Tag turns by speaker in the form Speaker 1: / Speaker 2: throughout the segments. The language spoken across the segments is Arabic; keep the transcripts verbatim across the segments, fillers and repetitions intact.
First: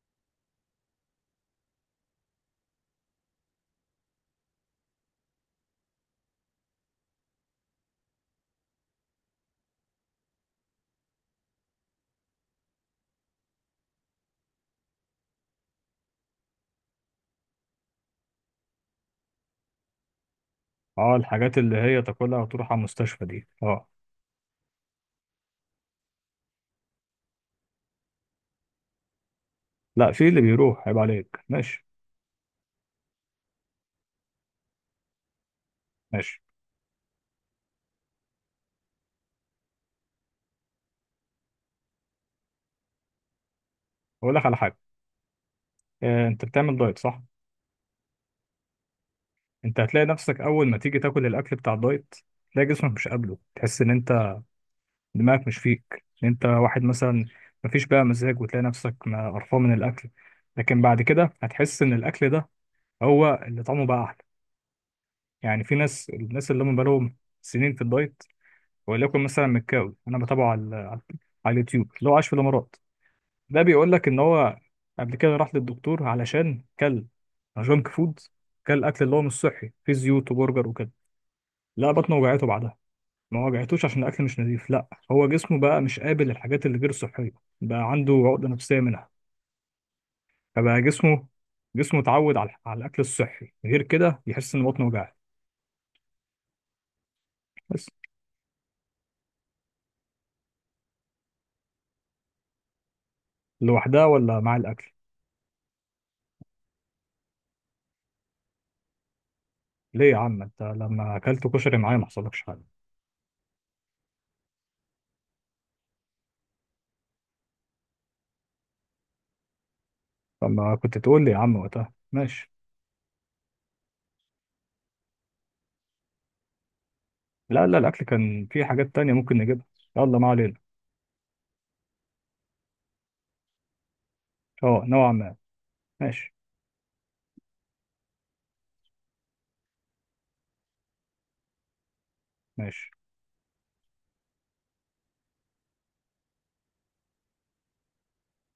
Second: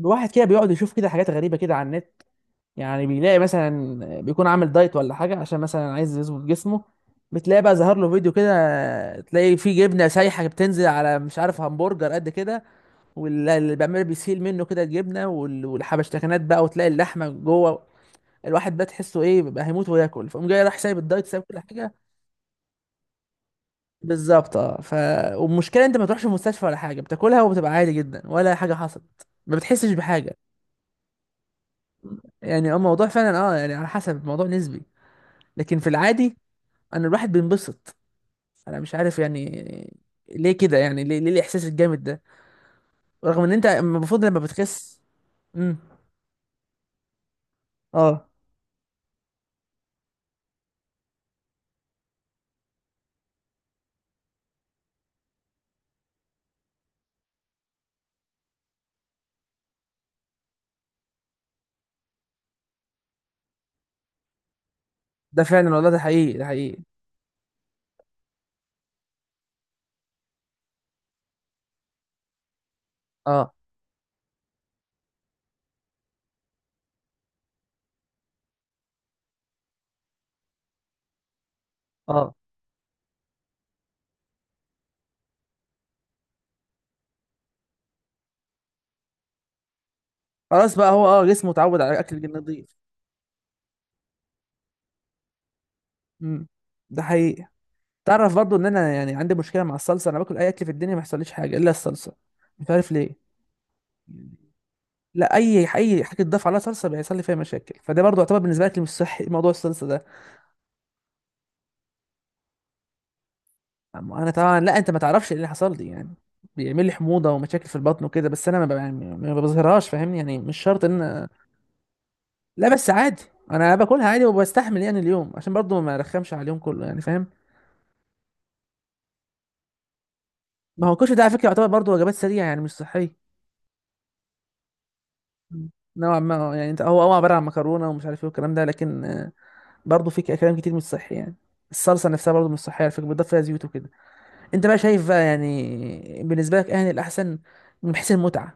Speaker 1: الواحد كده بيقعد يشوف كده حاجات غريبة كده على النت. يعني بيلاقي مثلا بيكون عامل دايت ولا حاجة عشان مثلا عايز يظبط جسمه. بتلاقي بقى ظهر له فيديو كده تلاقي فيه جبنة سايحة بتنزل على مش عارف همبرجر قد كده، واللي بيعمل بيسيل منه كده الجبنة وال- والحبشتكنات بقى وتلاقي اللحمة جوه. الواحد بقى تحسه ايه بقى هيموت وياكل، فقوم جاي راح سايب
Speaker 2: اه،
Speaker 1: الدايت سايب
Speaker 2: الحاجات
Speaker 1: كل
Speaker 2: اللي
Speaker 1: حاجة.
Speaker 2: هي تاكلها وتروح على المستشفى دي، اه.
Speaker 1: بالظبط، اه ف والمشكلة انت ما تروحش المستشفى ولا حاجة، بتاكلها وبتبقى عادي جدا ولا حاجة حصلت، ما بتحسش
Speaker 2: لا، في
Speaker 1: بحاجة.
Speaker 2: اللي بيروح، عيب عليك. ماشي.
Speaker 1: يعني اه الموضوع فعلا، اه يعني على حسب، الموضوع نسبي. لكن في العادي
Speaker 2: ماشي،
Speaker 1: انا الواحد بينبسط. انا مش عارف يعني ليه كده، يعني ليه, ليه الاحساس الجامد ده، رغم ان انت المفروض
Speaker 2: اقول
Speaker 1: لما
Speaker 2: لك على حاجه.
Speaker 1: بتخس. امم
Speaker 2: آه انت بتعمل دايت، صح؟
Speaker 1: اه.
Speaker 2: انت هتلاقي نفسك اول ما تيجي تاكل الاكل بتاع الدايت، تلاقي جسمك مش قابله، تحس ان انت دماغك مش فيك، إن انت واحد مثلا مفيش بقى مزاج، وتلاقي نفسك ما- قرفان من الاكل. لكن بعد كده هتحس ان الاكل ده هو اللي طعمه بقى احلى.
Speaker 1: ده
Speaker 2: يعني
Speaker 1: فعلا
Speaker 2: في
Speaker 1: والله، ده
Speaker 2: ناس
Speaker 1: حقيقي ده
Speaker 2: الناس اللي
Speaker 1: حقيقي.
Speaker 2: هم بقالهم سنين في الدايت، وليكن مثلا مكاوي، انا بتابعه على على على اليوتيوب، اللي هو عايش في الامارات.
Speaker 1: اه
Speaker 2: ده بيقول لك ان هو قبل كده راح للدكتور علشان كل جانك فود، كل اكل اللي هو مش صحي فيه زيوت وبرجر وكده. لا، بطنه
Speaker 1: اه.
Speaker 2: وجعته بعدها، ما وجعتوش عشان الاكل مش نظيف، لا هو جسمه بقى مش قابل الحاجات اللي غير صحيه. بقى عنده عقده نفسيه منها.
Speaker 1: خلاص
Speaker 2: فبقى
Speaker 1: بقى هو اه
Speaker 2: جسمه
Speaker 1: جسمه اتعود على
Speaker 2: جسمه
Speaker 1: الاكل
Speaker 2: اتعود على
Speaker 1: النظيف.
Speaker 2: على الاكل الصحي، غير كده يحس ان بطنه وجعت.
Speaker 1: امم ده حقيقي.
Speaker 2: بس.
Speaker 1: تعرف برضو ان انا يعني عندي مشكله مع الصلصه، انا باكل اي اكل في الدنيا ما يحصليش حاجه الا الصلصه. مش عارف ليه.
Speaker 2: لوحدها ولا مع الاكل؟
Speaker 1: لا اي اي حاجه تضاف عليها صلصه بيحصل لي فيها مشاكل، فده برضو يعتبر بالنسبه لك مش صحي موضوع الصلصه ده.
Speaker 2: ليه يا عم؟ انت لما اكلت كشري معايا ما حصلكش حاجه.
Speaker 1: أما انا طبعا، لا انت ما تعرفش ايه اللي حصل لي يعني، بيعمل لي حموضه ومشاكل في البطن وكده، بس انا ما ب- يعني ما بظهرهاش فاهمني، يعني
Speaker 2: طب
Speaker 1: مش
Speaker 2: ما
Speaker 1: شرط
Speaker 2: كنت
Speaker 1: ان
Speaker 2: تقول
Speaker 1: أنا-
Speaker 2: لي يا عم وقتها؟ ماشي.
Speaker 1: لا، بس عادي. انا باكلها عادي وبستحمل يعني اليوم، عشان برضو ما ارخمش على اليوم كله يعني فاهم.
Speaker 2: لا، لا، الاكل كان في حاجات تانية ممكن نجيبها. يلا، ما علينا.
Speaker 1: ما هو الكشري ده على فكره يعتبر برضو وجبات سريعه، يعني مش صحيه.
Speaker 2: اه، نوعا ما.
Speaker 1: مم. نوعا ما،
Speaker 2: ماشي.
Speaker 1: آه، يعني انت، هو هو عباره عن مكرونه ومش عارف ايه والكلام ده، لكن آه، برضو في ك- كلام كتير مش صحي يعني. الصلصه نفسها برضو مش صحيه على
Speaker 2: ماشي.
Speaker 1: فكره، بتضاف فيها زيوت وكده. انت بقى شايف بقى يعني بالنسبه لك اهل الاحسن من حيث المتعه.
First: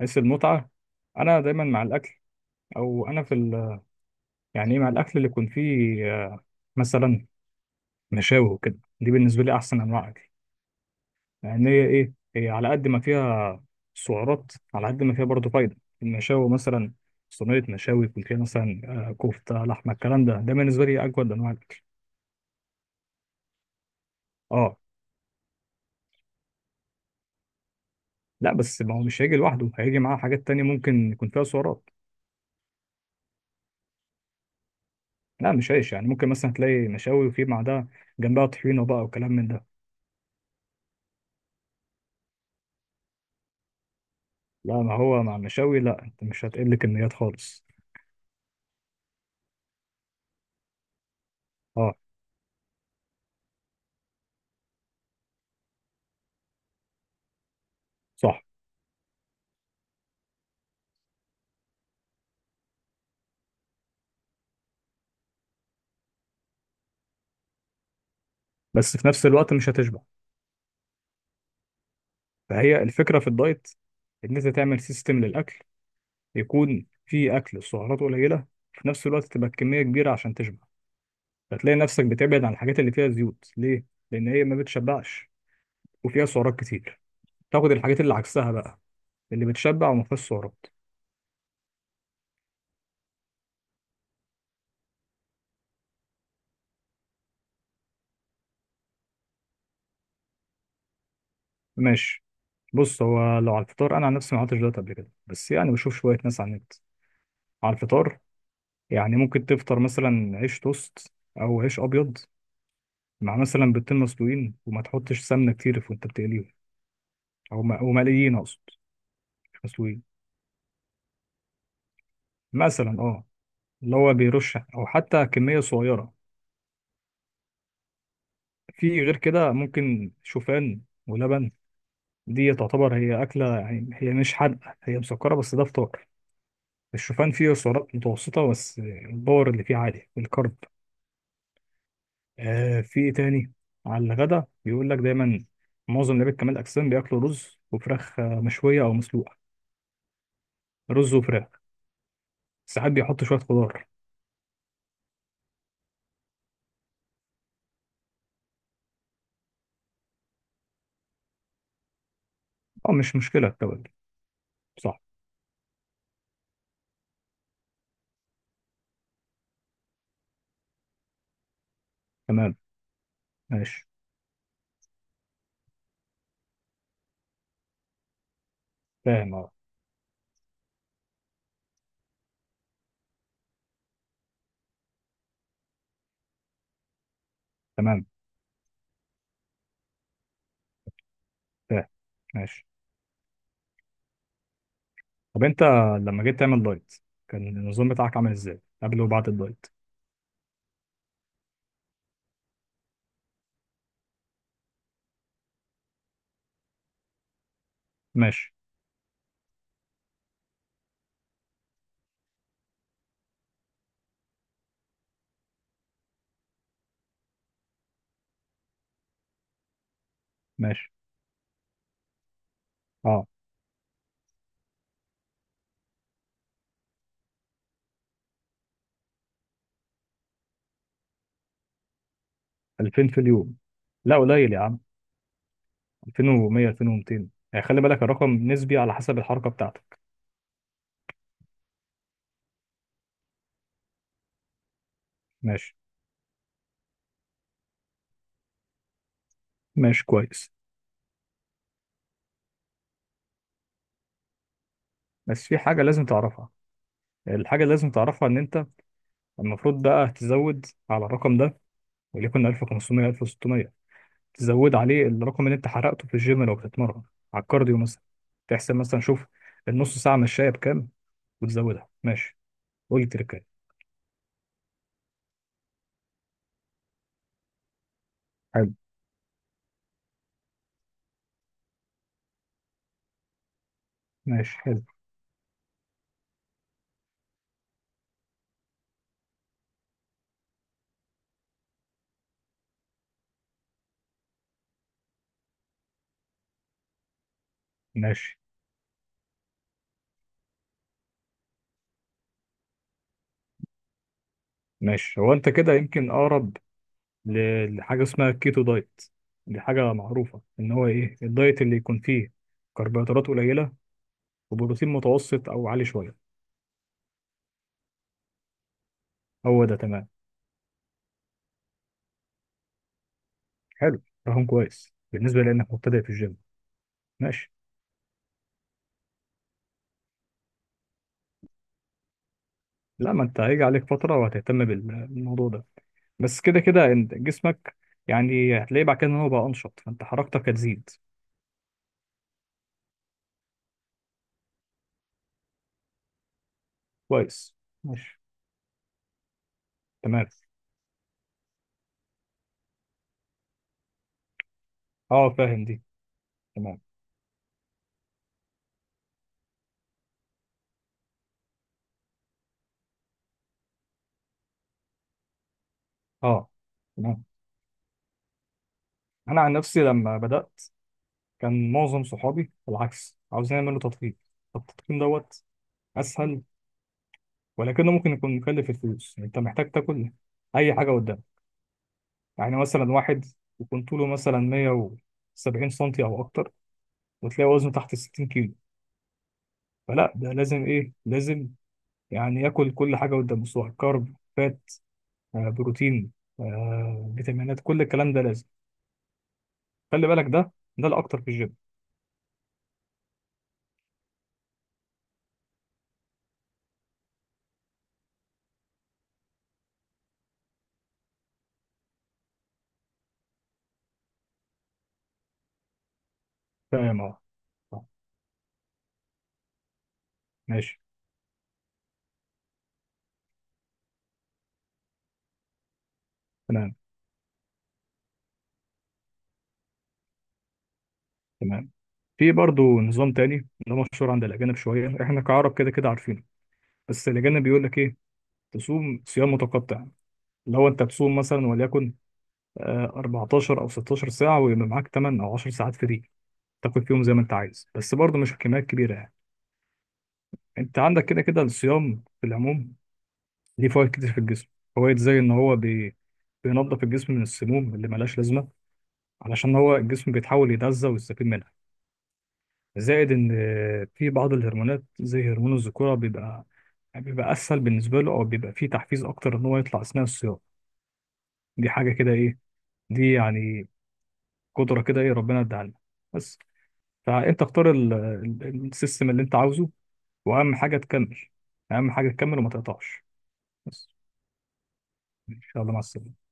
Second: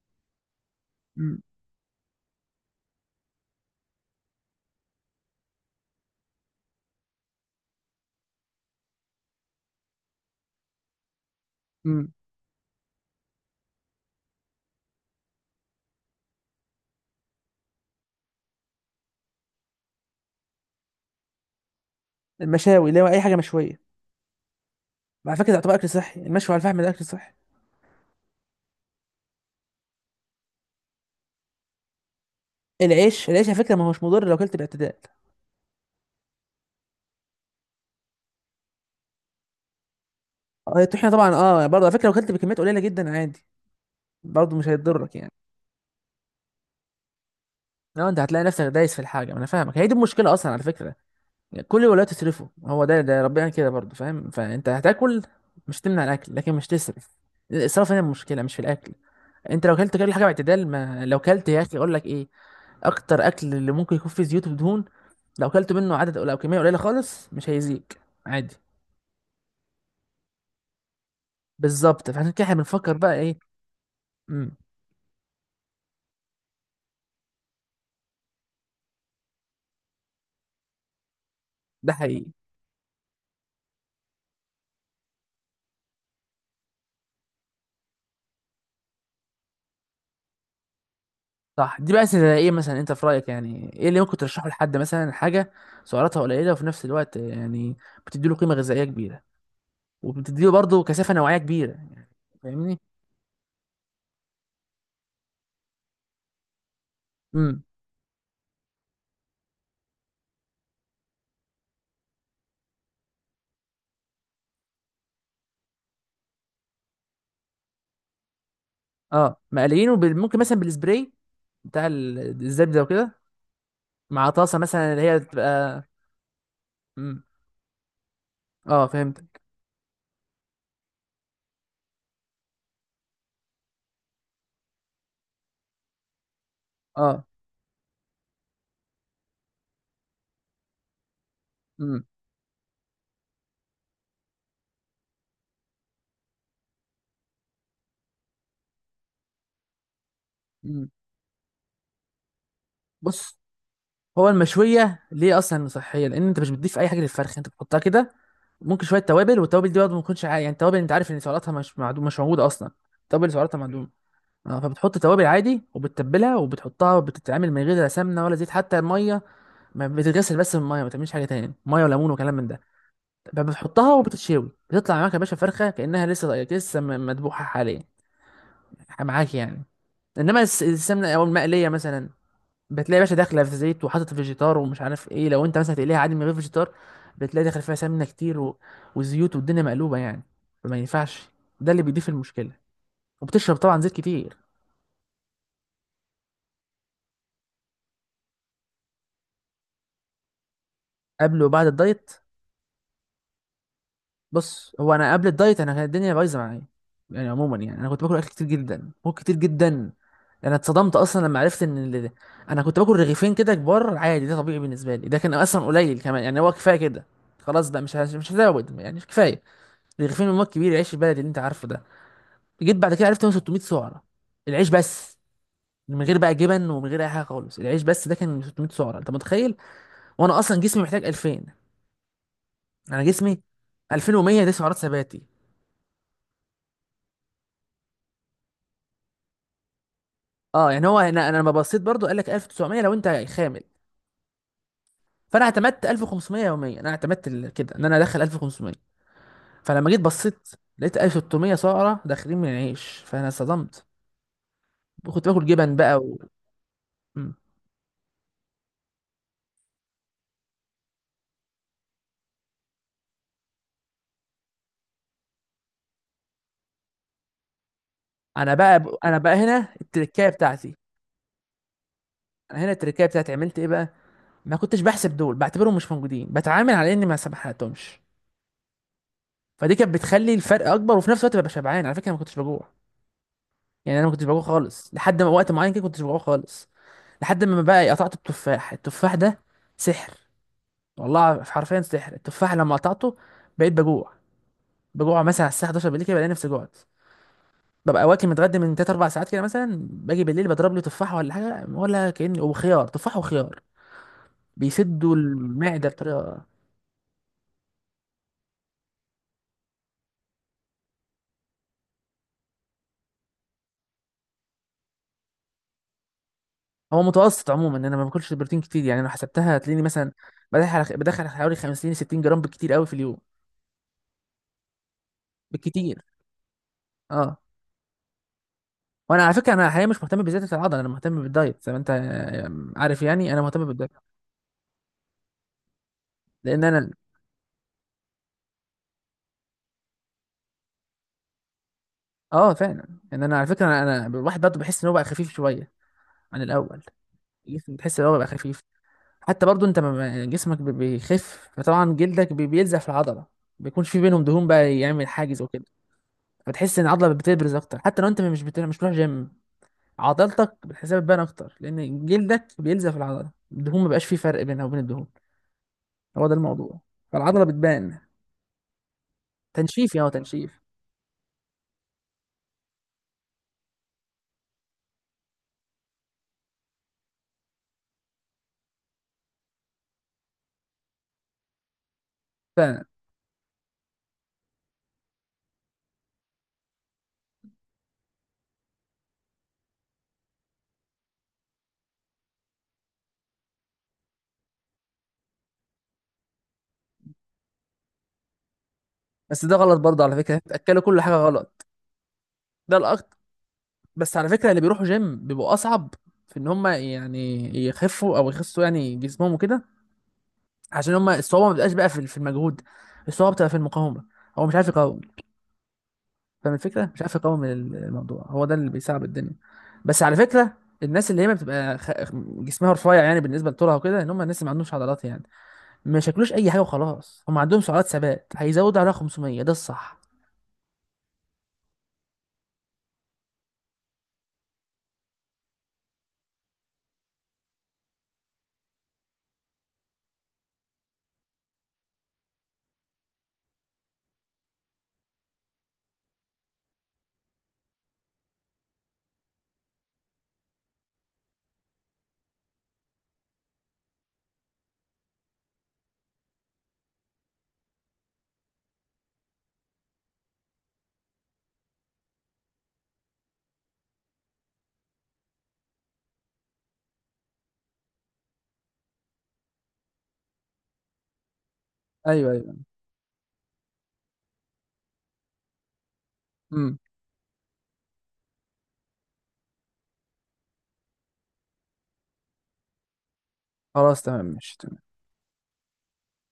Speaker 2: حيث المتعة. انا
Speaker 1: مم.
Speaker 2: دايما مع الاكل، او انا في ال... يعني إيه، مع الاكل اللي يكون فيه، آه، مثلا مشاوي وكده، دي بالنسبة لي احسن انواع اكل. لان هي،
Speaker 1: مم.
Speaker 2: ايه، هي على قد ما فيها سعرات، على قد ما فيها برضه فايدة. المشاوي مثلا، صينية مشاوي يكون فيها مثلا آه، كفتة، لحمة، الكلام ده ده بالنسبة لي اجود انواع الاكل.
Speaker 1: المشاوي اللي هو اي حاجه مشويه،
Speaker 2: اه.
Speaker 1: على فكره ده يعتبر اكل صحي، المشوي على الفحم ده اكل صحي.
Speaker 2: لا، بس ما هو مش هيجي لوحده، هيجي معاه حاجات تانية ممكن يكون فيها سعرات.
Speaker 1: العيش العيش على فكره ما هوش مضر لو اكلت باعتدال.
Speaker 2: لا، مش عيش، يعني ممكن مثلا تلاقي مشاوي، وفي بعدها جنبها طحينه بقى وكلام من ده.
Speaker 1: آه، الطحينه طبعا اه، برضه على فكره لو اكلت بكميات قليله جدا عادي، برضه مش
Speaker 2: لا، ما
Speaker 1: هيضرك
Speaker 2: هو
Speaker 1: يعني.
Speaker 2: مع المشاوي، لا انت مش هتقل كميات خالص.
Speaker 1: لو انت هتلاقي نفسك دايس في الحاجه، ما انا فاهمك، هي دي المشكله اصلا على فكره. يعني كل
Speaker 2: اه،
Speaker 1: ولا تصرفه هو ده، ده ربنا كده برضه فاهم، فانت هتاكل مش تمنع الاكل لكن مش تسرف. الاسراف هنا المشكله،
Speaker 2: صح.
Speaker 1: مش في الاكل. انت لو اكلت كل حاجه باعتدال، ما لو اكلت يا اخي اقول لك ايه، اكتر اكل اللي ممكن يكون فيه زيوت ودهون، لو كلت منه عدد، لو كميه قليله خالص، مش هيزيك عادي.
Speaker 2: بس في نفس الوقت مش هتشبع.
Speaker 1: بالظبط، فعشان كده احنا
Speaker 2: فهي
Speaker 1: بنفكر بقى
Speaker 2: الفكره في
Speaker 1: ايه.
Speaker 2: الدايت، ان انت
Speaker 1: امم
Speaker 2: تعمل سيستم للاكل، يكون فيه اكل سعراته قليله، في نفس الوقت تبقى الكميه كبيره عشان تشبع. فتلاقي
Speaker 1: ده
Speaker 2: نفسك
Speaker 1: حقيقي.
Speaker 2: بتبعد عن الحاجات اللي فيها زيوت، ليه؟ لان هي ما بتشبعش، وفيها سعرات كتير. تاخد الحاجات اللي عكسها بقى، اللي بتشبع وما فيهاش سعرات.
Speaker 1: صح. دي بقى زي ايه مثلا انت في رايك، يعني ايه اللي ممكن ترشحه لحد مثلا، حاجه سعراتها قليله وفي نفس الوقت يعني بتدي له قيمه غذائيه كبيره، وبتدي له برضه كثافه نوعيه كبيره يعني.
Speaker 2: ماشي.
Speaker 1: فاهمني.
Speaker 2: بص، هو لو على الفطار، انا عن نفسي ما عملتش دايت قبل كده، بس يعني بشوف شويه ناس على النت.
Speaker 1: امم
Speaker 2: على الفطار، يعني ممكن تفطر مثلا عيش توست، او عيش ابيض، مع مثلا بيضتين مسلوقين، وما تحطش سمنه كتير في وانت بتقليهم، او م- او مقليين اقصد،
Speaker 1: اه
Speaker 2: مش
Speaker 1: مقليينه
Speaker 2: مسلوقين.
Speaker 1: بال- ممكن مثلا بالسبراي بتاع ال- الزبده ده
Speaker 2: مثلا
Speaker 1: وكده.
Speaker 2: اه، اللي هو
Speaker 1: مع طاسه
Speaker 2: بيرش، او
Speaker 1: مثلا اللي هي
Speaker 2: حتى كميه
Speaker 1: بتبقى.
Speaker 2: صغيره.
Speaker 1: امم. اه
Speaker 2: في غير
Speaker 1: فهمتك.
Speaker 2: كده ممكن شوفان ولبن، دي تعتبر هي اكله، يعني هي مش حادقه هي مسكره، بس ده فطار.
Speaker 1: اه.
Speaker 2: الشوفان فيه سعرات متوسطه، بس الباور اللي فيه عالي الكرب.
Speaker 1: امم.
Speaker 2: آه في ايه تاني؟ على الغدا بيقول لك دايما، معظم لعيبه كمال الاجسام بياكلوا رز وفراخ، آه، مشويه او مسلوقه.
Speaker 1: امم.
Speaker 2: رز وفراخ، ساعات بيحطوا شويه
Speaker 1: بص،
Speaker 2: خضار.
Speaker 1: هو المشويه ليه اصلا صحيه، لان انت مش بتضيف اي حاجه للفرخ، انت بتحطها كده. ممكن شويه توابل، والتوابل دي برضه ما تكونش عا- يعني التوابل انت عارف ان سعراتها مش معدوم، مش موجوده اصلا.
Speaker 2: اه، مش
Speaker 1: التوابل
Speaker 2: مشكله
Speaker 1: سعراتها
Speaker 2: التوابل.
Speaker 1: معدومه. اه فبتحط
Speaker 2: صح.
Speaker 1: توابل عادي وبتتبلها وبتحطها، وبتتعمل من غير لا سمنه ولا زيت، حتى الميه ما بتتغسل بس بالميه، ما تعملش حاجه تاني، ميه وليمون وكلام من
Speaker 2: تمام.
Speaker 1: ده.
Speaker 2: ماشي.
Speaker 1: بتحطها وبتتشوي، بتطلع معاك يا باشا فرخه كانها لسه لسه م- مذبوحه حاليا، معاك
Speaker 2: فاهم، اه.
Speaker 1: يعني. انما الس- السمنه او المقليه مثلا، بتلاقي باشا داخله في زيت وحاطط فيجيتار ومش عارف ايه. لو انت مثلا هتقليها عادي من غير فيجيتار، بتلاقي داخل فيها سمنه
Speaker 2: تمام.
Speaker 1: كتير و... وزيوت والدنيا مقلوبه يعني. فما ينفعش. ده اللي
Speaker 2: فاهم.
Speaker 1: بيضيف المشكله،
Speaker 2: ماشي.
Speaker 1: وبتشرب طبعا زيت كتير.
Speaker 2: طب انت لما جيت تعمل دايت، كان النظام بتاعك عامل ازاي قبل وبعد الدايت؟
Speaker 1: قبل وبعد الدايت، بص هو انا قبل الدايت انا كانت الدنيا بايظه معايا. يعني عموما يعني انا كنت باكل اكل كتير
Speaker 2: ماشي.
Speaker 1: جدا، باكل كتير جدا. انا اتصدمت اصلا لما عرفت ان ال... انا كنت باكل رغيفين كده كبار عادي، ده طبيعي بالنسبه لي، ده كان اصلا قليل كمان يعني، هو كفايه كده، خلاص بقى مش هز- مش هزود يعني كفايه. رغيفين من مواد كبير،
Speaker 2: ماشي.
Speaker 1: عيش البلد اللي انت عارفه ده. جيت بعد كده عرفت
Speaker 2: اه،
Speaker 1: إن هو ستمية سعره العيش بس، من غير بقى جبن ومن غير اي حاجه خالص، العيش بس ده كان ستمية سعره، انت متخيل؟ وانا اصلا جسمي محتاج ألفين. انا
Speaker 2: ألفين في
Speaker 1: جسمي
Speaker 2: اليوم؟ لا،
Speaker 1: ألفين ومية دي
Speaker 2: قليل يا
Speaker 1: سعرات
Speaker 2: عم.
Speaker 1: ثباتي.
Speaker 2: ألفين ومية، ألفين ومتين، يعني خلي بالك الرقم نسبي على حسب الحركه بتاعتك.
Speaker 1: اه يعني هو انا، انا لما بصيت برضو قال لك ألف وتسعمية لو انت خامل، فانا
Speaker 2: ماشي.
Speaker 1: اعتمدت ألف وخمسمية يوميا، انا اعتمدت ال- كده ان انا ادخل ألف وخمسمية. فلما جيت
Speaker 2: ماشي،
Speaker 1: بصيت
Speaker 2: كويس.
Speaker 1: لقيت ألف وستمية سعره داخلين من العيش، فانا صدمت. كنت
Speaker 2: بس
Speaker 1: باكل
Speaker 2: في
Speaker 1: جبن
Speaker 2: حاجة
Speaker 1: بقى
Speaker 2: لازم
Speaker 1: و...
Speaker 2: تعرفها.
Speaker 1: مم.
Speaker 2: الحاجة اللي لازم تعرفها إن أنت المفروض بقى تزود على الرقم ده، وليكن ألف وخمسمية، ألف وستمية، تزود عليه الرقم اللي أنت حرقته في الجيم، لو بتتمرن على الكارديو مثلا.
Speaker 1: انا
Speaker 2: تحسب
Speaker 1: بقى
Speaker 2: مثلا،
Speaker 1: انا
Speaker 2: شوف
Speaker 1: بقى هنا
Speaker 2: النص ساعة
Speaker 1: التركايه
Speaker 2: مشاية
Speaker 1: بتاعتي.
Speaker 2: بكام، وتزودها. ماشي.
Speaker 1: انا هنا
Speaker 2: قول
Speaker 1: التركايه
Speaker 2: لي
Speaker 1: بتاعتي عملت
Speaker 2: تركاية.
Speaker 1: ايه بقى، ما كنتش بحسب دول، بعتبرهم مش موجودين، بتعامل على اني ما سبحتهمش.
Speaker 2: حلو.
Speaker 1: فدي كانت بتخلي الفرق اكبر، وفي نفس الوقت ببقى شبعان على فكره، انا ما كنتش بجوع. يعني انا ما كنتش بجوع
Speaker 2: ماشي. حلو.
Speaker 1: خالص، لحد ما وقت معين كده كنتش بجوع خالص، لحد ما بقى قطعت التفاح. التفاح ده سحر، والله حرفيا سحر. التفاح لما قطعته بقيت بجوع. بجوع مثلا على الساعه حداشر بالليل كده، بلاقي نفسي جوعت، ببقى واكل
Speaker 2: ماشي.
Speaker 1: متغدى من ثلاث اربع ساعات كده مثلا. باجي بالليل بضرب لي تفاحه ولا حاجه، ولا كأني، وخيار. تفاح وخيار، بيسدوا
Speaker 2: ماشي. هو أنت كده
Speaker 1: المعده
Speaker 2: يمكن
Speaker 1: بطريقه.
Speaker 2: أقرب ل- لحاجة اسمها كيتو دايت. دي حاجة معروفة، إن هو إيه، الدايت اللي يكون فيه كربوهيدرات قليلة، وبروتين متوسط أو عالي شوية.
Speaker 1: هو متوسط عموما، انا ما باكلش بروتين كتير يعني، لو حسبتها
Speaker 2: هو ده
Speaker 1: هتلاقيني
Speaker 2: تمام.
Speaker 1: مثلا بدخل على- بدخل حوالي خمسين ستين جرام بالكتير قوي في اليوم.
Speaker 2: حلو. رقم كويس بالنسبة لأنك
Speaker 1: بالكتير.
Speaker 2: مبتدئ في الجيم.
Speaker 1: اه.
Speaker 2: ماشي.
Speaker 1: وانا على فكره انا حاليا مش مهتم بزياده العضله، انا مهتم بالدايت، زي ما انت آه، عارف
Speaker 2: لا، ما
Speaker 1: يعني،
Speaker 2: أنت
Speaker 1: انا مهتم
Speaker 2: هيجي
Speaker 1: بالدايت،
Speaker 2: عليك فترة وهتهتم بال- بالموضوع ده. بس كده
Speaker 1: لان
Speaker 2: كده
Speaker 1: انا
Speaker 2: أنت جسمك، يعني هتلاقيه بعد كده إن هو بقى أنشط، فأنت حركتك هتزيد.
Speaker 1: اه فعلا. ان انا على فكره انا, أنا الواحد برضه بحس ان هو بقى خفيف شويه عن الاول.
Speaker 2: كويس.
Speaker 1: الجسم بتحس ان هو
Speaker 2: ماشي.
Speaker 1: بقى خفيف. حتى برضه انت ما-
Speaker 2: تمام.
Speaker 1: جسمك بي- بيخف، فطبعا جلدك بي- بيلزق في العضله، بيكونش في بينهم دهون بقى يعمل
Speaker 2: أه،
Speaker 1: حاجز
Speaker 2: فاهم
Speaker 1: وكده.
Speaker 2: دي.
Speaker 1: فتحس
Speaker 2: تمام.
Speaker 1: ان العضله بتبرز اكتر، حتى لو انت مش بت... مش بتروح جيم. عضلتك بتحسها بتبان اكتر، لان جلدك بينزف العضله، الدهون ما بقاش فيه فرق بينها وبين الدهون. هو ده
Speaker 2: أه،
Speaker 1: الموضوع.
Speaker 2: تمام.
Speaker 1: فالعضله بتبان.
Speaker 2: أنا عن نفسي
Speaker 1: تنشيف، يا هو
Speaker 2: لما
Speaker 1: تنشيف.
Speaker 2: بدأت، كان معظم صحابي بالعكس عاوزين يعملوا تضخيم. طب التضخيم دوت أسهل، ولكنه ممكن يكون مكلف الفلوس، يعني أنت محتاج تاكل أي حاجة. يعني
Speaker 1: فعلا.
Speaker 2: مثلا واحد يكون طوله مثلا مية وسبعين سنتي او اكتر، وتلاقي وزنه تحت ال ستين كيلو، فلا، ده لازم، ايه، لازم يعني ياكل كل حاجه قدامه، سواء كارب، فات، آه، بروتين، آه، فيتامينات، كل الكلام ده لازم.
Speaker 1: بس ده غلط برضه
Speaker 2: خلي
Speaker 1: على
Speaker 2: بالك
Speaker 1: فكره،
Speaker 2: ده،
Speaker 1: بتاكلوا
Speaker 2: ده
Speaker 1: كل حاجه
Speaker 2: الاكتر في الجيم.
Speaker 1: غلط. ده الاكتر. بس على فكره اللي بيروحوا جيم بيبقوا اصعب في ان هم يعني يخفوا او يخسوا يعني جسمهم وكده. عشان هم الصعوبه ما بتبقاش بقى في في المجهود، الصعوبه بتبقى في المقاومه. هو مش عارف يقاوم. فاهم الفكره،
Speaker 2: تمام،
Speaker 1: مش عارف
Speaker 2: اه.
Speaker 1: يقاوم
Speaker 2: آه،
Speaker 1: الموضوع، هو ده اللي بيصعب الدنيا. بس على فكره،
Speaker 2: ماشي.
Speaker 1: الناس اللي هي ما بتبقى خ... جسمها رفيع يعني بالنسبه لطولها وكده، ان هم الناس اللي ما عندهمش عضلات يعني، ما يشكلوش اي حاجه
Speaker 2: تمام.
Speaker 1: وخلاص. هم عندهم سعرات ثبات هيزودوا عليها خمسمية، ده الصح.
Speaker 2: تمام. في برضه نظام تاني، ده مشهور عند الاجانب شويه، احنا كعرب كده كده عارفينه. بس الاجانب بيقول لك ايه، تصوم صيام متقطع. لو انت تصوم مثلا وليكن آه، اربعتاشر او ستة عشر ساعه، ويبقى معاك تمن او عشر ساعات فري، تاكل فيهم زي ما انت عايز، بس برضه مش كميات كبيره يعني. انت عندك كده كده الصيام في العموم ليه فوائد كتير في الجسم. فوائد زي ان هو بي... بينظف الجسم من السموم اللي ملهاش لازمه، علشان هو الجسم بيتحاول يتغذى ويستفيد منها. زائد ان، آه، في بعض الهرمونات زي هرمون الذكوره بيبقى، يعني بيبقى اسهل بالنسبه له، او بيبقى فيه تحفيز اكتر ان هو يطلع اثناء الصيام. دي حاجه كده،
Speaker 1: ايوه
Speaker 2: ايه،
Speaker 1: ايوه.
Speaker 2: دي يعني قدره كده، ايه، ربنا اداها لنا. بس.
Speaker 1: امم.
Speaker 2: فانت اختار ال- ال- السيستم اللي انت عاوزه، واهم حاجه تكمل، اهم حاجه تكمل وما تقطعش. بس.
Speaker 1: خلاص تمام ماشي.
Speaker 2: ان شاء الله، مع السلامه.